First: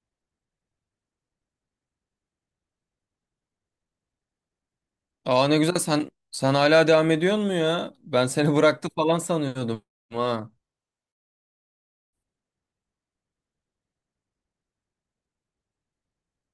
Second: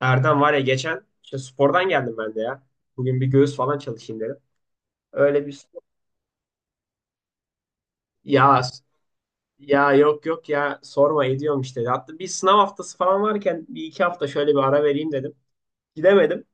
Erdem var ya, geçen işte spordan geldim ben de ya. Bugün bir göğüs falan çalışayım dedim. Öyle Aa, bir ne güzel, sen hala devam ediyor mu ya? Ben seni ya. bıraktı falan sanıyordum Yok yok ha. ya, sorma, ediyorum işte. Hatta bir sınav haftası falan varken bir iki hafta şöyle bir ara vereyim dedim. Gidemedim.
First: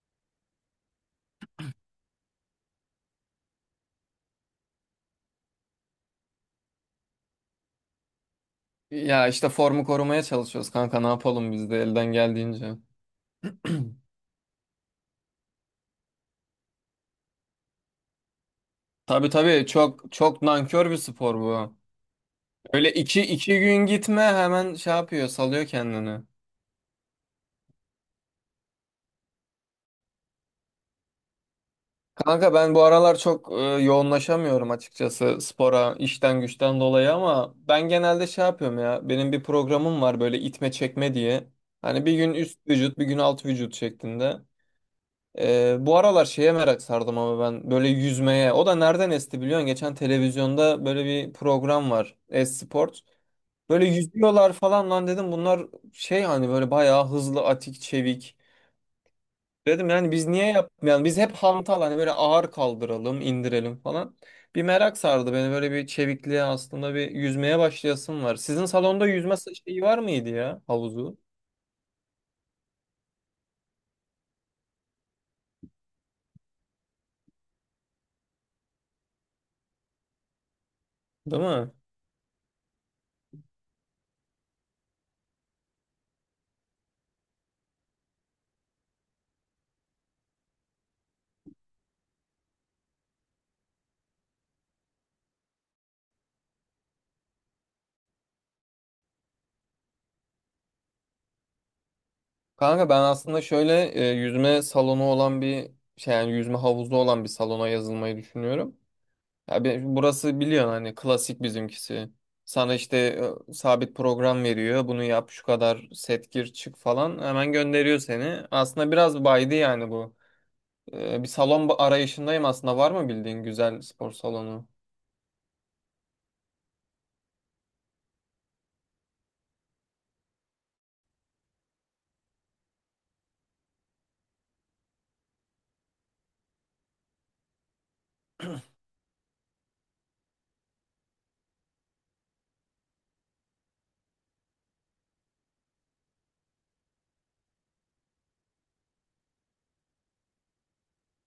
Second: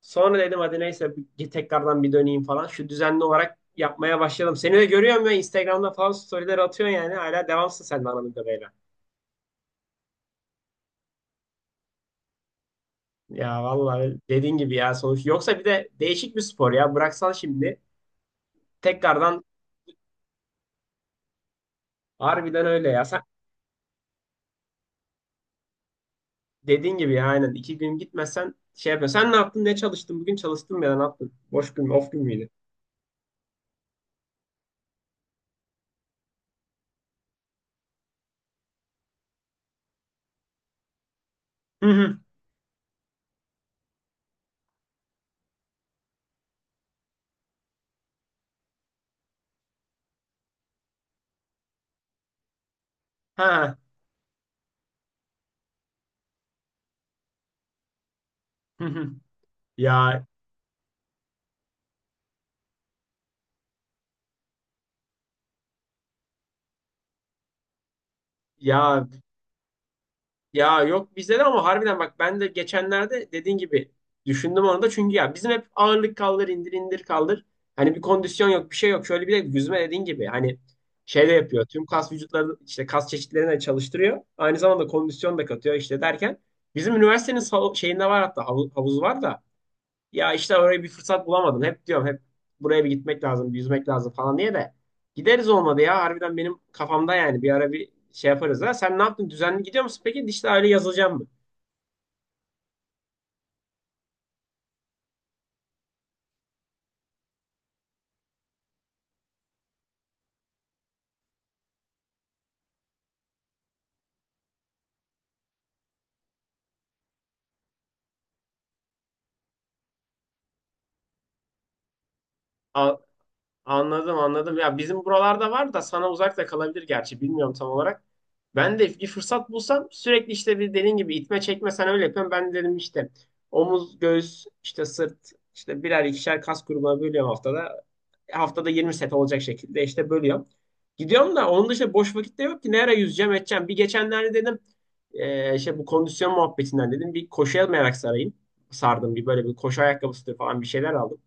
Sonra dedim hadi neyse, bir tekrardan bir döneyim falan. Şu düzenli olarak yapmaya başladım. Seni de görüyorum ya, Instagram'da falan storyler atıyorsun yani. Hala devamsın sen de anladığım kadarıyla. Ya işte formu korumaya çalışıyoruz kanka, ne yapalım biz de elden geldiğince. Ya vallahi dediğin gibi ya, sonuç. Yoksa bir de değişik bir spor ya. Bıraksan şimdi Tabii tekrardan tabii, çok çok nankör bir spor bu. harbiden öyle Öyle ya. Sen iki gün gitme, hemen şey yapıyor, salıyor kendini. dediğin gibi ya, aynen. İki gün gitmezsen şey yapma. Sen ne yaptın? Ne çalıştın? Bugün çalıştın mı ya? Da ne yaptın? Boş gün mü? Off gün müydü? Kanka ben bu aralar çok yoğunlaşamıyorum açıkçası spora, işten güçten dolayı, ama ben genelde şey yapıyorum ya, benim bir programım var böyle itme çekme diye. Hı Hani bir hı. gün üst vücut, bir gün alt vücut şeklinde. Bu aralar şeye merak sardım ama ben, böyle yüzmeye. O da nereden esti biliyorsun? Geçen televizyonda böyle bir program var, Esport. Ha. Böyle yüzüyorlar falan, lan dedim, bunlar şey, hani böyle bayağı hızlı, atik, çevik. Hı hı. Dedim yani Ya biz niye yapmayalım? Biz hep hantal, hani böyle ağır kaldıralım, indirelim falan. Bir merak sardı beni böyle bir çevikliğe, aslında bir yüzmeye başlayasım var. Sizin ya salonda yüzme şeyi var mıydı ya, ya yok, havuzu? bizde de ama harbiden bak, ben de geçenlerde dediğin gibi düşündüm onu da, çünkü ya bizim hep ağırlık kaldır indir, indir kaldır. Hani bir kondisyon yok, bir şey yok. Şöyle bir de yüzme, dediğin gibi hani, şey de Değil yapıyor. mi? Tüm kas vücutları işte, kas çeşitlerini de çalıştırıyor. Aynı zamanda kondisyon da katıyor işte derken. Bizim üniversitenin sal- şeyinde var, hatta havu- havuzu var da. Ya işte oraya bir fırsat bulamadım. Hep diyorum hep buraya bir gitmek lazım, bir yüzmek lazım falan diye de. Gideriz olmadı ya. Harbiden benim kafamda yani bir ara bir şey yaparız ha. Sen ne yaptın? Düzenli gidiyor musun? Peki dijital aile yazılacağım mı? Kanka ben aslında şöyle yüzme salonu olan bir şey, yani yüzme havuzu olan bir salona yazılmayı düşünüyorum. Ya burası biliyorsun hani, klasik bizimkisi. Sana işte sabit program veriyor. Bunu yap, şu kadar set, gir çık falan, hemen gönderiyor seni. Aslında biraz baydı yani bu. Bir salon arayışındayım aslında, var A- mı bildiğin güzel spor anladım anladım. salonu? Ya bizim buralarda var da sana uzak da kalabilir gerçi. Bilmiyorum tam olarak. Ben de bir fırsat bulsam sürekli işte bir, dediğin gibi, itme çekme sen öyle yapıyorsun. Ben de dedim işte omuz, göğüs, işte sırt, işte birer ikişer kas grubuna bölüyorum haftada. Haftada 20 set olacak şekilde işte bölüyorum. Gidiyorum da onun dışında boş vakit de yok ki. Ne ara yüzeceğim edeceğim. Bir geçenlerde dedim, işte bu kondisyon muhabbetinden, dedim bir koşuya merak sarayım. Sardım bir, böyle bir koşu ayakkabısı falan bir şeyler aldım.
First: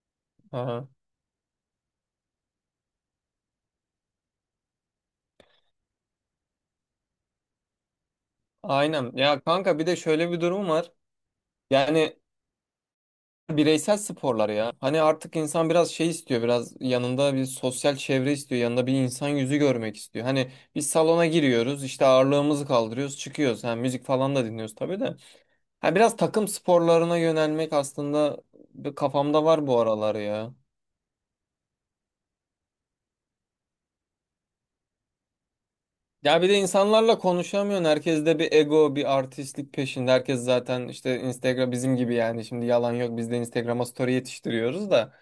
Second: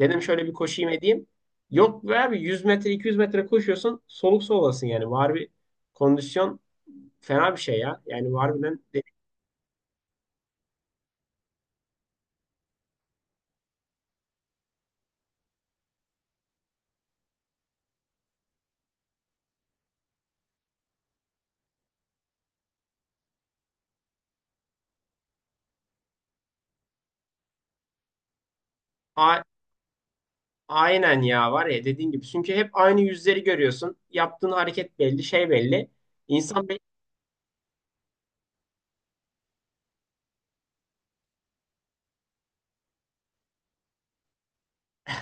Dedim şöyle bir koşayım Aha. edeyim. Yok be abi, 100 metre 200 metre koşuyorsun soluk solasın yani. Var bir kondisyon, fena bir şey ya. Yani harbiden de- Aynen. Ya kanka bir de şöyle bir durum var. Yani bireysel sporlar ya. Hani artık insan biraz şey istiyor, biraz yanında bir sosyal çevre istiyor, yanında bir insan yüzü görmek istiyor. Hani biz salona giriyoruz, işte ağırlığımızı kaldırıyoruz, çıkıyoruz. Ha, müzik falan da dinliyoruz tabii de. Ha, biraz takım sporlarına yönelmek aslında bir, a- kafamda var bu aralar ya. aynen ya, var ya dediğin gibi. Çünkü hep aynı yüzleri görüyorsun. Yaptığın hareket belli, şey belli. Ya bir de İnsan insanlarla konuşamıyorsun. Herkes de bir ego, bir artistlik peşinde. Herkes zaten işte Instagram bizim gibi yani. Şimdi yalan yok, biz de Instagram'a story yetiştiriyoruz da.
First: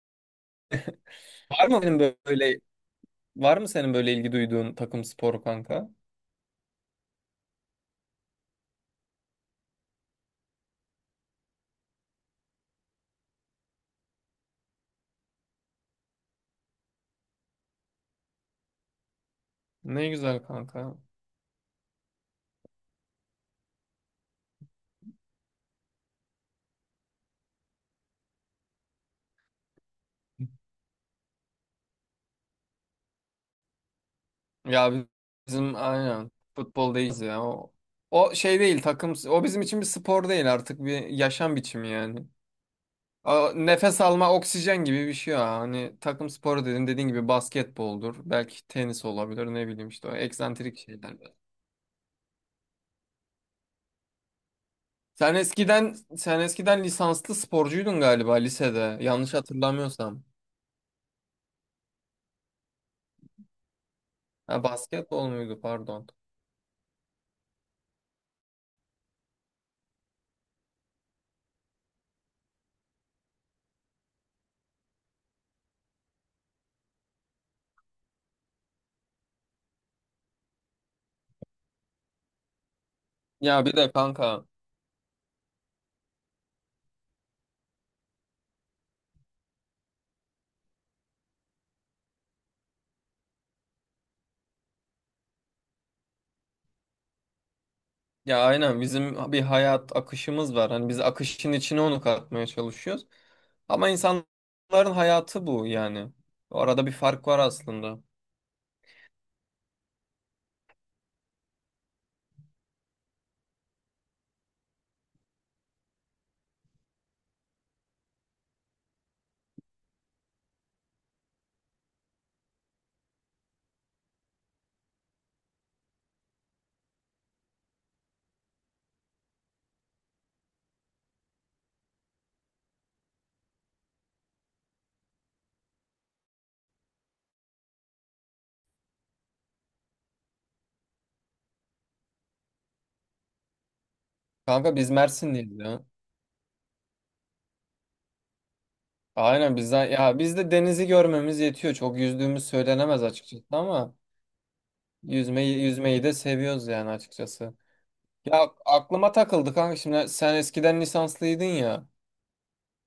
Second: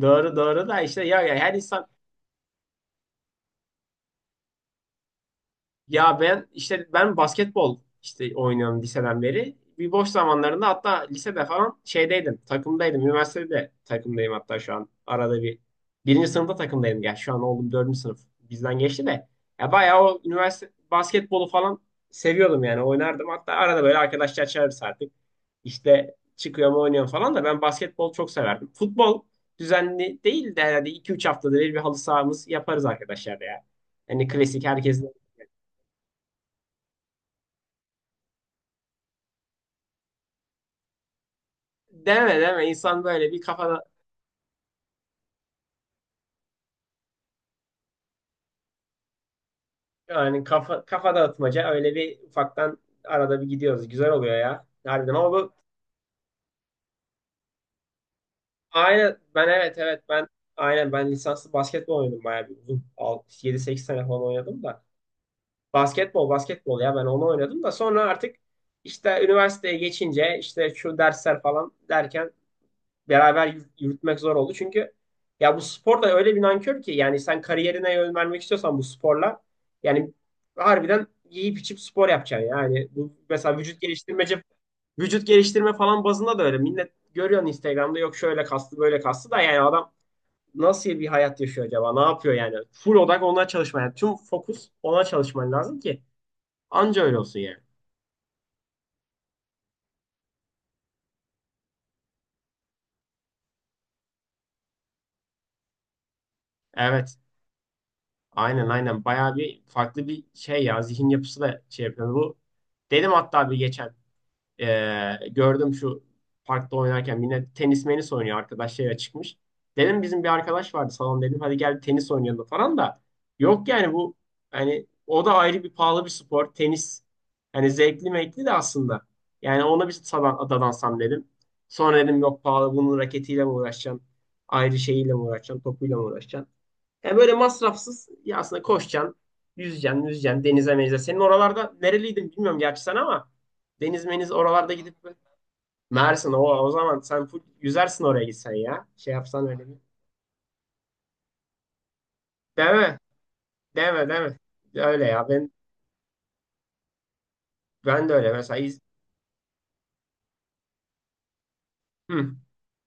doğru doğru da işte ya, ya her Var mı insan. benim böyle Var mı senin böyle ilgi duyduğun takım sporu kanka? Ya ben işte, ben basketbol işte oynuyorum liseden beri. Bir boş zamanlarında, hatta lisede falan şeydeydim, takımdaydım. Üniversitede de takımdayım hatta şu an. Arada bir birinci sınıfta takımdaydım. Ya şu an oğlum, dördüncü sınıf bizden geçti de. Ya bayağı Ne o güzel üniversite kanka. basketbolu falan seviyordum yani, oynardım. Hatta arada böyle arkadaşlar çağırırız artık. İşte çıkıyorum oynuyorum falan da, ben basketbol çok severdim. Futbol düzenli değil de, herhalde 2-3 haftada bir bir halı sahamız yaparız arkadaşlar ya. Hani klasik Ya herkesin. bizim aynen futbol değiliz ya. O şey değil, takım o bizim için bir spor değil artık, bir yaşam biçimi yani. Deme deme, insan böyle bir kafada, Nefes alma, oksijen gibi bir şey ya. Hani takım sporu dedin, dediğin gibi basketboldur, belki tenis olabilir, ne bileyim işte o yani eksantrik kafa şeyler. kafa dağıtmaca öyle bir ufaktan arada bir gidiyoruz. Güzel oluyor ya. Harbiden ama Sen bu eskiden lisanslı sporcuydun galiba lisede, aynen, yanlış ben evet evet, hatırlamıyorsam. ben aynen ben lisanslı basketbol oynadım bayağı bir uzun. Yedi sekiz sene falan Ha, oynadım da. basketbol muydu pardon. Basketbol basketbol, ya ben onu oynadım da sonra artık işte üniversiteye geçince, işte şu dersler falan derken beraber yürütmek zor oldu. Çünkü ya bu spor da öyle bir nankör ki, yani sen kariyerine yön vermek istiyorsan bu sporla, yani harbiden yiyip içip spor yapacaksın. Yani bu mesela Ya bir vücut de geliştirmece, kanka, vücut geliştirme falan bazında da öyle. Millet görüyorsun Instagram'da, yok şöyle kaslı böyle kaslı, da yani adam nasıl bir hayat yaşıyor acaba? Ne yapıyor yani? Full odak ona çalışman. Yani tüm fokus ona çalışman lazım ki anca öyle olsun yani. ya aynen, bizim bir hayat akışımız var. Hani biz akışın içine onu katmaya çalışıyoruz. Ama insanların hayatı bu yani. Arada bir Evet. fark var aslında. Aynen bayağı bir farklı bir şey ya, zihin yapısı da şey yapıyor. Bu dedim hatta bir geçen gördüm, şu parkta oynarken yine tenis menis oynuyor arkadaş, şeye çıkmış. Dedim bizim bir arkadaş vardı salon, dedim hadi gel tenis oynayalım falan da, yok yani bu, hani o da ayrı bir pahalı bir spor tenis, hani zevkli mekli de aslında, yani ona bir sadan, dadansam dedim. Sonra dedim yok, pahalı, bunun raketiyle mi uğraşacaksın, ayrı şeyiyle mi uğraşacaksın, topuyla mı uğraşacaksın. Yani böyle masrafsız ya aslında, koşacaksın, yüzeceksin, yüzeceksin, denize menize. Senin oralarda, nereliydin bilmiyorum gerçi sen ama, deniz meniz oralarda Kanka biz gidip Mersinliyiz ya. Mersin, o, o zaman sen full yüzersin oraya gitsen ya. Şey yapsan Aynen öyle bir. bizden ya, bizde denizi görmemiz yetiyor. Çok yüzdüğümüz Deme, söylenemez açıkçası ama deme, deme. Öyle ya ben, yüzmeyi de seviyoruz yani açıkçası. ben de öyle Ya mesela İz- aklıma takıldı kanka, şimdi sen eskiden lisanslıydın ya. hı.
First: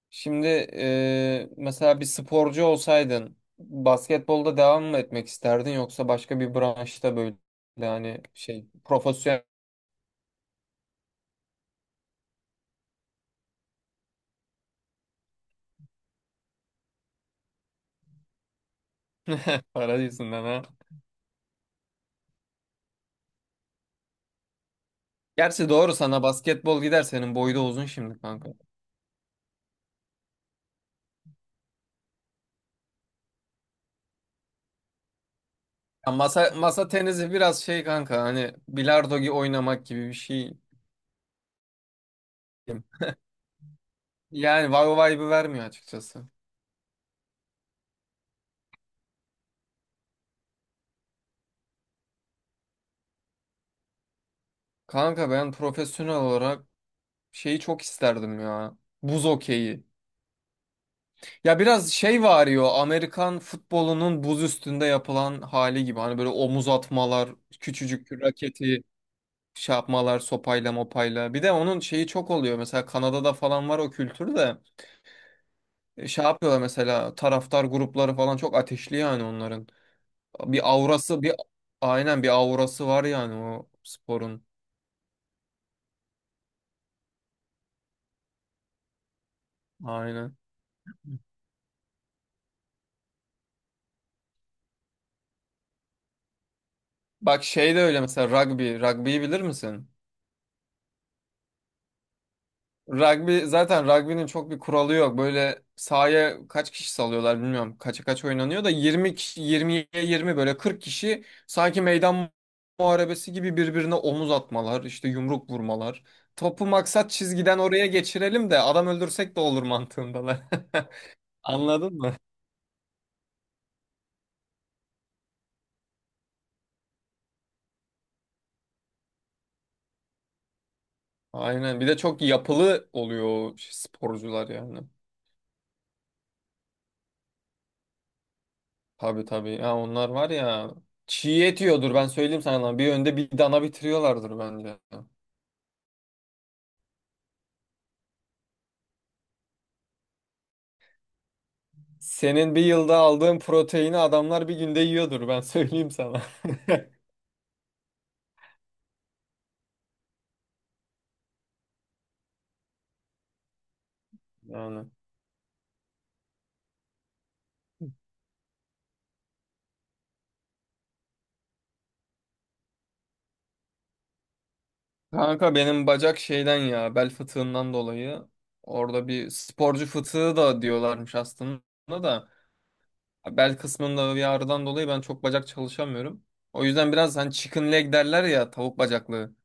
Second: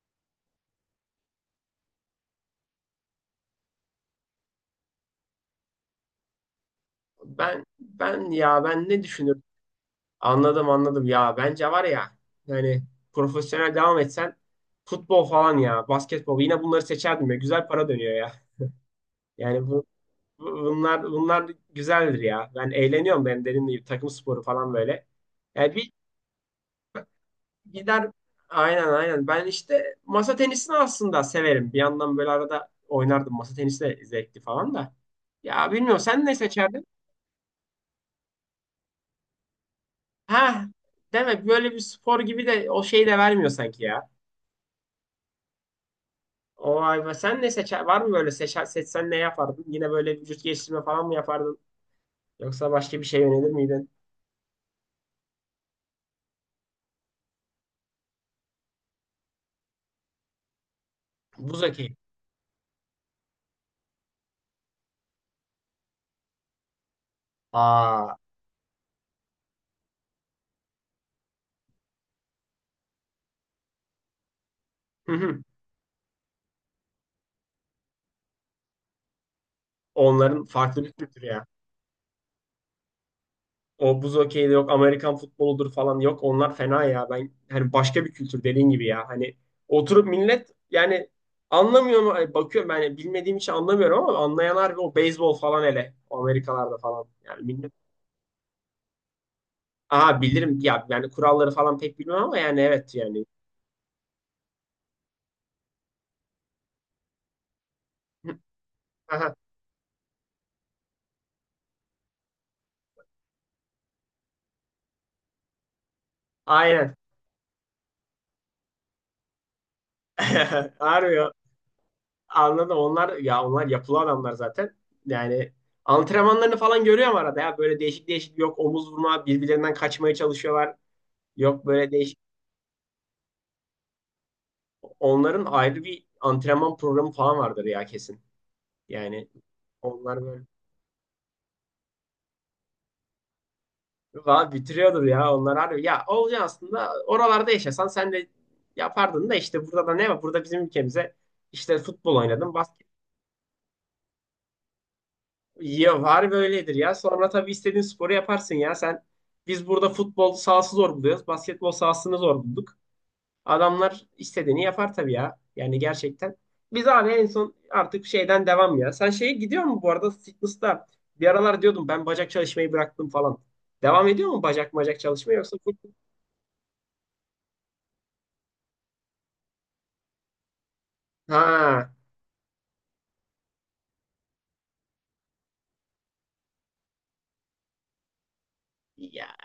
Şimdi mesela bir sporcu olsaydın, basketbolda devam mı etmek isterdin, yoksa başka bir branşta böyle, Ben yani ben ya, şey, ben ne düşünürüm? profesyonel. Anladım anladım ya, bence var ya, yani profesyonel devam etsen futbol falan ya basketbol, yine bunları seçerdim ya, güzel para dönüyor ya. Yani bu Para yüzünden ha. Bunlar güzeldir ya. Ben eğleniyorum, benim dediğim gibi takım sporu falan böyle. Gerçi Yani bir doğru, sana basketbol gider, senin boyu da uzun gider, şimdi kanka. aynen. Ben işte masa tenisini aslında severim. Bir yandan böyle arada oynardım. Masa tenisi de zevkli falan da. Ya bilmiyorum, Ya sen ne masa seçerdin? masa tenisi biraz şey kanka, hani bilardo gibi, oynamak gibi bir şey. Ha, demek böyle bir spor gibi de o şeyi de vermiyor sanki ya. Yani vay vay vibe'ı vermiyor açıkçası. O ay be, sen ne seçer? Var mı böyle seçer, seçsen ne yapardın? Yine böyle vücut geliştirme falan mı yapardın? Yoksa başka bir şey yönelir miydin? Kanka ben profesyonel olarak şeyi çok isterdim ya, buz okeyi. Ya Buz biraz hokeyi. şey var ya, Amerikan futbolunun buz üstünde yapılan hali gibi. Hani böyle omuz atmalar, küçücük Aa. raketi şey yapmalar, sopayla mopayla. Bir de onun şeyi çok oluyor, mesela Kanada'da falan var o kültür de. Şey yapıyorlar mesela, taraftar grupları falan çok ateşli yani onların. Onların Bir farklı bir aurası kültürü bir ya. Aynen, bir aurası var yani o O buz sporun. hokeyi de yok, Amerikan futboludur falan, yok. Onlar fena ya. Ben hani başka bir kültür dediğin gibi ya. Hani oturup Aynen. millet yani anlamıyor mu? Ay, bakıyorum ben yani bilmediğim için anlamıyorum, ama anlayanlar, o beyzbol falan hele. O Amerikalarda falan. Yani Bak millet. şey de öyle, mesela rugby. Rugby'yi bilir misin? Aha, bilirim ya, yani kuralları falan pek bilmem ama yani evet yani. Rugby zaten, rugby'nin çok bir kuralı yok. Böyle sahaya kaç kişi salıyorlar bilmiyorum. Kaça kaç oynanıyor da, 20 Aha, kişi, 20'ye 20, böyle 40 kişi sanki meydan muharebesi gibi birbirine omuz atmalar, işte yumruk vurmalar. Topu aynen. maksat çizgiden oraya geçirelim de, adam öldürsek de olur mantığındalar. Harbi Anladın mı? anladım. Onlar ya, onlar yapılı adamlar zaten. Yani antrenmanlarını falan görüyorum arada ya. Böyle değişik değişik, yok omuz vurma, birbirlerinden kaçmaya çalışıyorlar. Yok Aynen. Bir böyle de değişik. çok yapılı oluyor o sporcular yani. Onların ayrı bir antrenman programı falan vardır ya, kesin. Tabii Yani tabii. Ya onlar onlar var böyle ya, çiğ et yiyordur ben söyleyeyim sana, lan. Bir önde bir dana bitiriyorlardır vallahi bence. bitiriyordur ya, onlar harbi. Ya olacağı aslında oralarda yaşasan sen de yapardın da, işte burada da ne var? Burada bizim ülkemize işte futbol oynadım, Senin bir basket. yılda aldığın proteini, adamlar bir günde yiyordur ben söyleyeyim Ya sana. var böyledir ya. Sonra tabii istediğin sporu yaparsın ya. Sen, biz burada futbol sahası zor buluyoruz. Basketbol sahasını zor bulduk. Adamlar istediğini Yani. yapar tabii ya. Yani gerçekten. Biz abi en son artık şeyden devam ya. Sen şeye gidiyor mu bu arada, fitness'ta? Bir aralar diyordum ben, bacak çalışmayı bıraktım falan. Devam ediyor mu bacak çalışma Kanka yoksa benim full-? bacak şeyden ya, bel fıtığından dolayı, orada bir sporcu fıtığı da diyorlarmış aslında, Ha. da bel kısmında bir ağrıdan dolayı ben çok bacak çalışamıyorum. O yüzden biraz, hani chicken leg derler ya, tavuk Ya bacaklı.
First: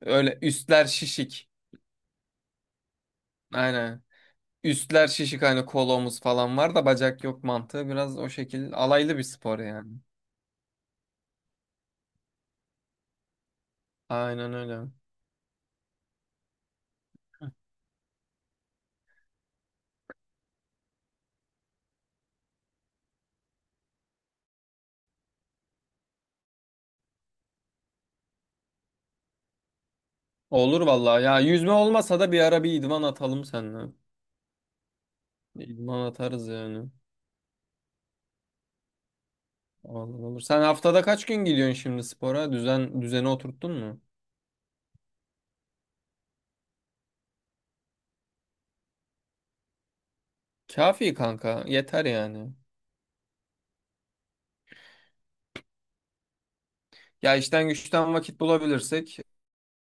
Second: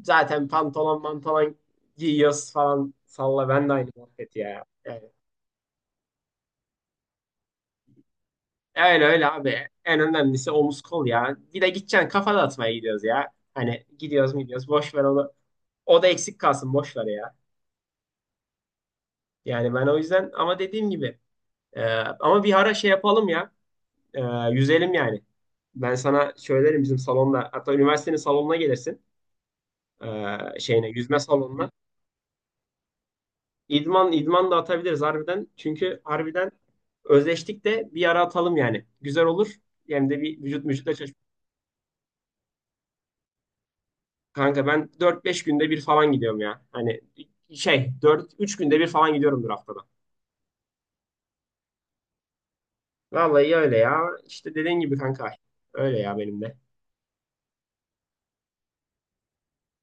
Öyle zaten üstler pantolon şişik. pantolon giyiyoruz falan. Salla, ben de aynı Aynen. muhabbet ya. Üstler Yani şişik, hani kolomuz falan var da bacak yok mantığı, biraz o şekil öyle alaylı bir öyle spor abi. yani. En önemlisi omuz kol ya. Bir de gideceksin, kafa dağıtmaya gidiyoruz ya. Hani gidiyoruz Aynen gidiyoruz. öyle. Boş ver onu. O da eksik kalsın. Boş ver ya. Yani ben o yüzden, ama dediğim gibi e, ama bir ara şey yapalım ya. E, yüzelim yani. Ben sana söylerim bizim salonda. Hatta üniversitenin salonuna gelirsin. Olur şeyine, yüzme vallahi ya, salonuna. yüzme olmasa da bir ara bir idman atalım seninle. İdman, idman da atabiliriz harbiden. Çünkü İdman atarız harbiden yani. özleştik de bir ara atalım yani. Güzel olur. Hem Olur de olur. bir Sen vücut vücutla haftada kaç çalışmış. gün gidiyorsun şimdi spora? Düzeni oturttun mu? Kanka ben dört beş günde bir falan gidiyorum ya. Hani şey, dört üç günde bir falan gidiyorumdur haftada. Kafi kanka, yeter yani. Vallahi öyle ya. İşte dediğin gibi kanka. Öyle ya benim de. Ya işten güçten vakit bulabilirsek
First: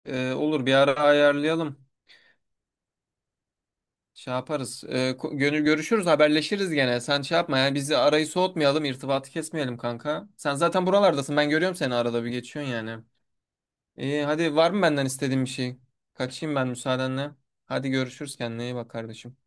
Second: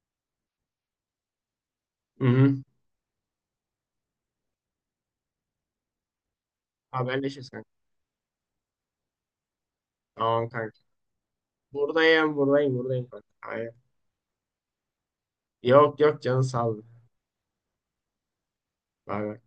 olur, bir ara ayarlayalım. Hı hı. Şey yaparız. Gönül görüşürüz, haberleşiriz gene. Sen şey Haberleşiriz yapma kanka. ya, bizi, arayı soğutmayalım, irtibatı kesmeyelim kanka. Tamam Sen kanka. zaten buralardasın, ben görüyorum seni, arada bir Buradayım geçiyorsun buradayım yani. buradayım kanka. Aynen. İyi, hadi var mı benden istediğin bir şey? Yok yok, canın Kaçayım sağ ben ol. müsaadenle. Hadi görüşürüz, kendine iyi bak Bay kardeşim. bay.